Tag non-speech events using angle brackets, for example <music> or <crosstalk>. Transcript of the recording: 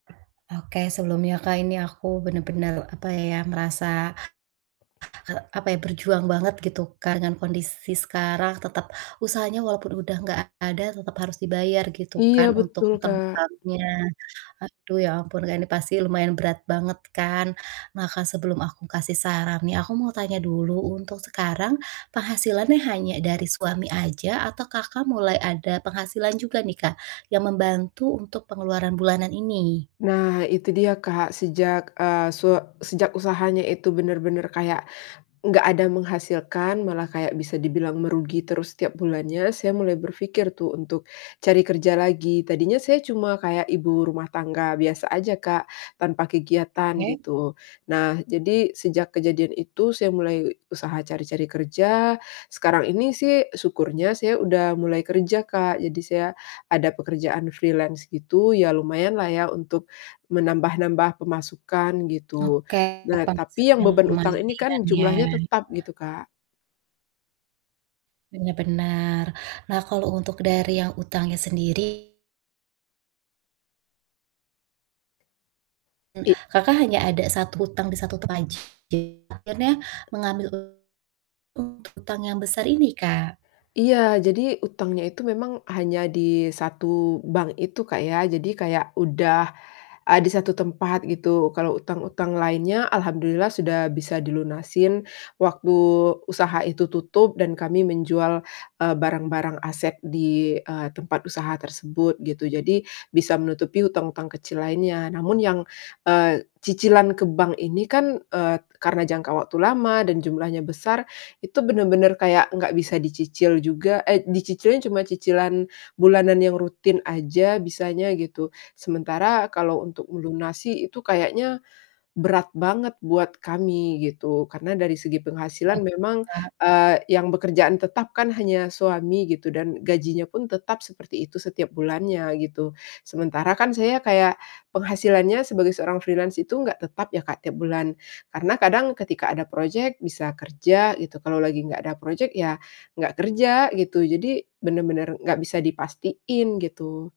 Oke, sebelumnya Kak ini aku benar-benar apa ya merasa, hek apa ya, berjuang banget gitu kan dengan kondisi sekarang tetap usahanya walaupun udah gak ada tetep harus dibayar gitu Iya kan untuk betul, Kak. utang-utangnya. Aduh ya ampun Kak, ini pasti lumayan berat banget kan, maka sebelum aku kasih saran nih aku mau tanya dulu, untuk sekarang penghasilannya hanya dari suami aja? Atau Kakak, mulai ada penghasilan juga nih Kak, yang membantu untuk pengeluaran bulanan ini? Nah, itu dia Kak, sejak, eee, su sejak usahanya itu benar-benar kayak, nggak ada menghasilkan malah kayak bisa dibilang merugi terus setiap bulannya, saya mulai berpikir tuh untuk cari kerja lagi. Tadinya saya cuma kayak ibu rumah tangga biasa aja Kak, tanpa kegiatan Oke. gitu. Nah, jadi sejak kejadian itu saya mulai usaha cari-cari kerja, sekarang ini sih syukurnya saya udah mulai kerja, Kak. Jadi, saya ada pekerjaan freelance gitu, ya lumayan lah ya untuk menambah-nambah pemasukan, gitu. Oke, Nah, tapi yang penghasilannya beban utang ini mendingan kan ya? jumlahnya tetap gitu, Kak. Benar benar. Nah, kalau untuk dari yang utangnya sendiri M I Kakak, hanya ada 1 utang di satu tempat aja, akhirnya mengambil utang yang besar ini, Kak? Iya, jadi utangnya itu memang hanya di 1 bank itu Kak, ya. Jadi, kayak udah a di 1 tempat gitu, kalau utang-utang lainnya alhamdulillah sudah bisa dilunasin, waktu usaha itu tutup dan kami menjual, eee, barang-barang aset di, eee, tempat usaha tersebut, gitu. Jadi, bisa menutupi utang-utang kecil lainnya namun yang, eee, cicilan ke bank ini kan, eee, karna jangka waktu lama dan jumlahnya besar, itu benar-benar kayak nggak bisa dicicil juga eh, dicicilnya cuma cicilan bulanan yang rutin aja bisanya, gitu. Sementara kalau untuk melunasi itu kayaknya berat banget buat kami gitu, karena dari segi penghasilan <unintelligible> memang, Kak. eee, yang bekerjaan tetap kan hanya suami gitu dan gajinya pun tetap seperti itu setiap bulannya, gitu. Sementara kan saya kayak penghasilannya sebagai seorang freelance itu gak tetap ya Kak, tiap bulan karena kadang ketika ada projek bisa kerja gitu, kalo lagi gak ada projek ya gak kerja, gitu. Jadi, benar-benar gak bisa dipastiin, gitu.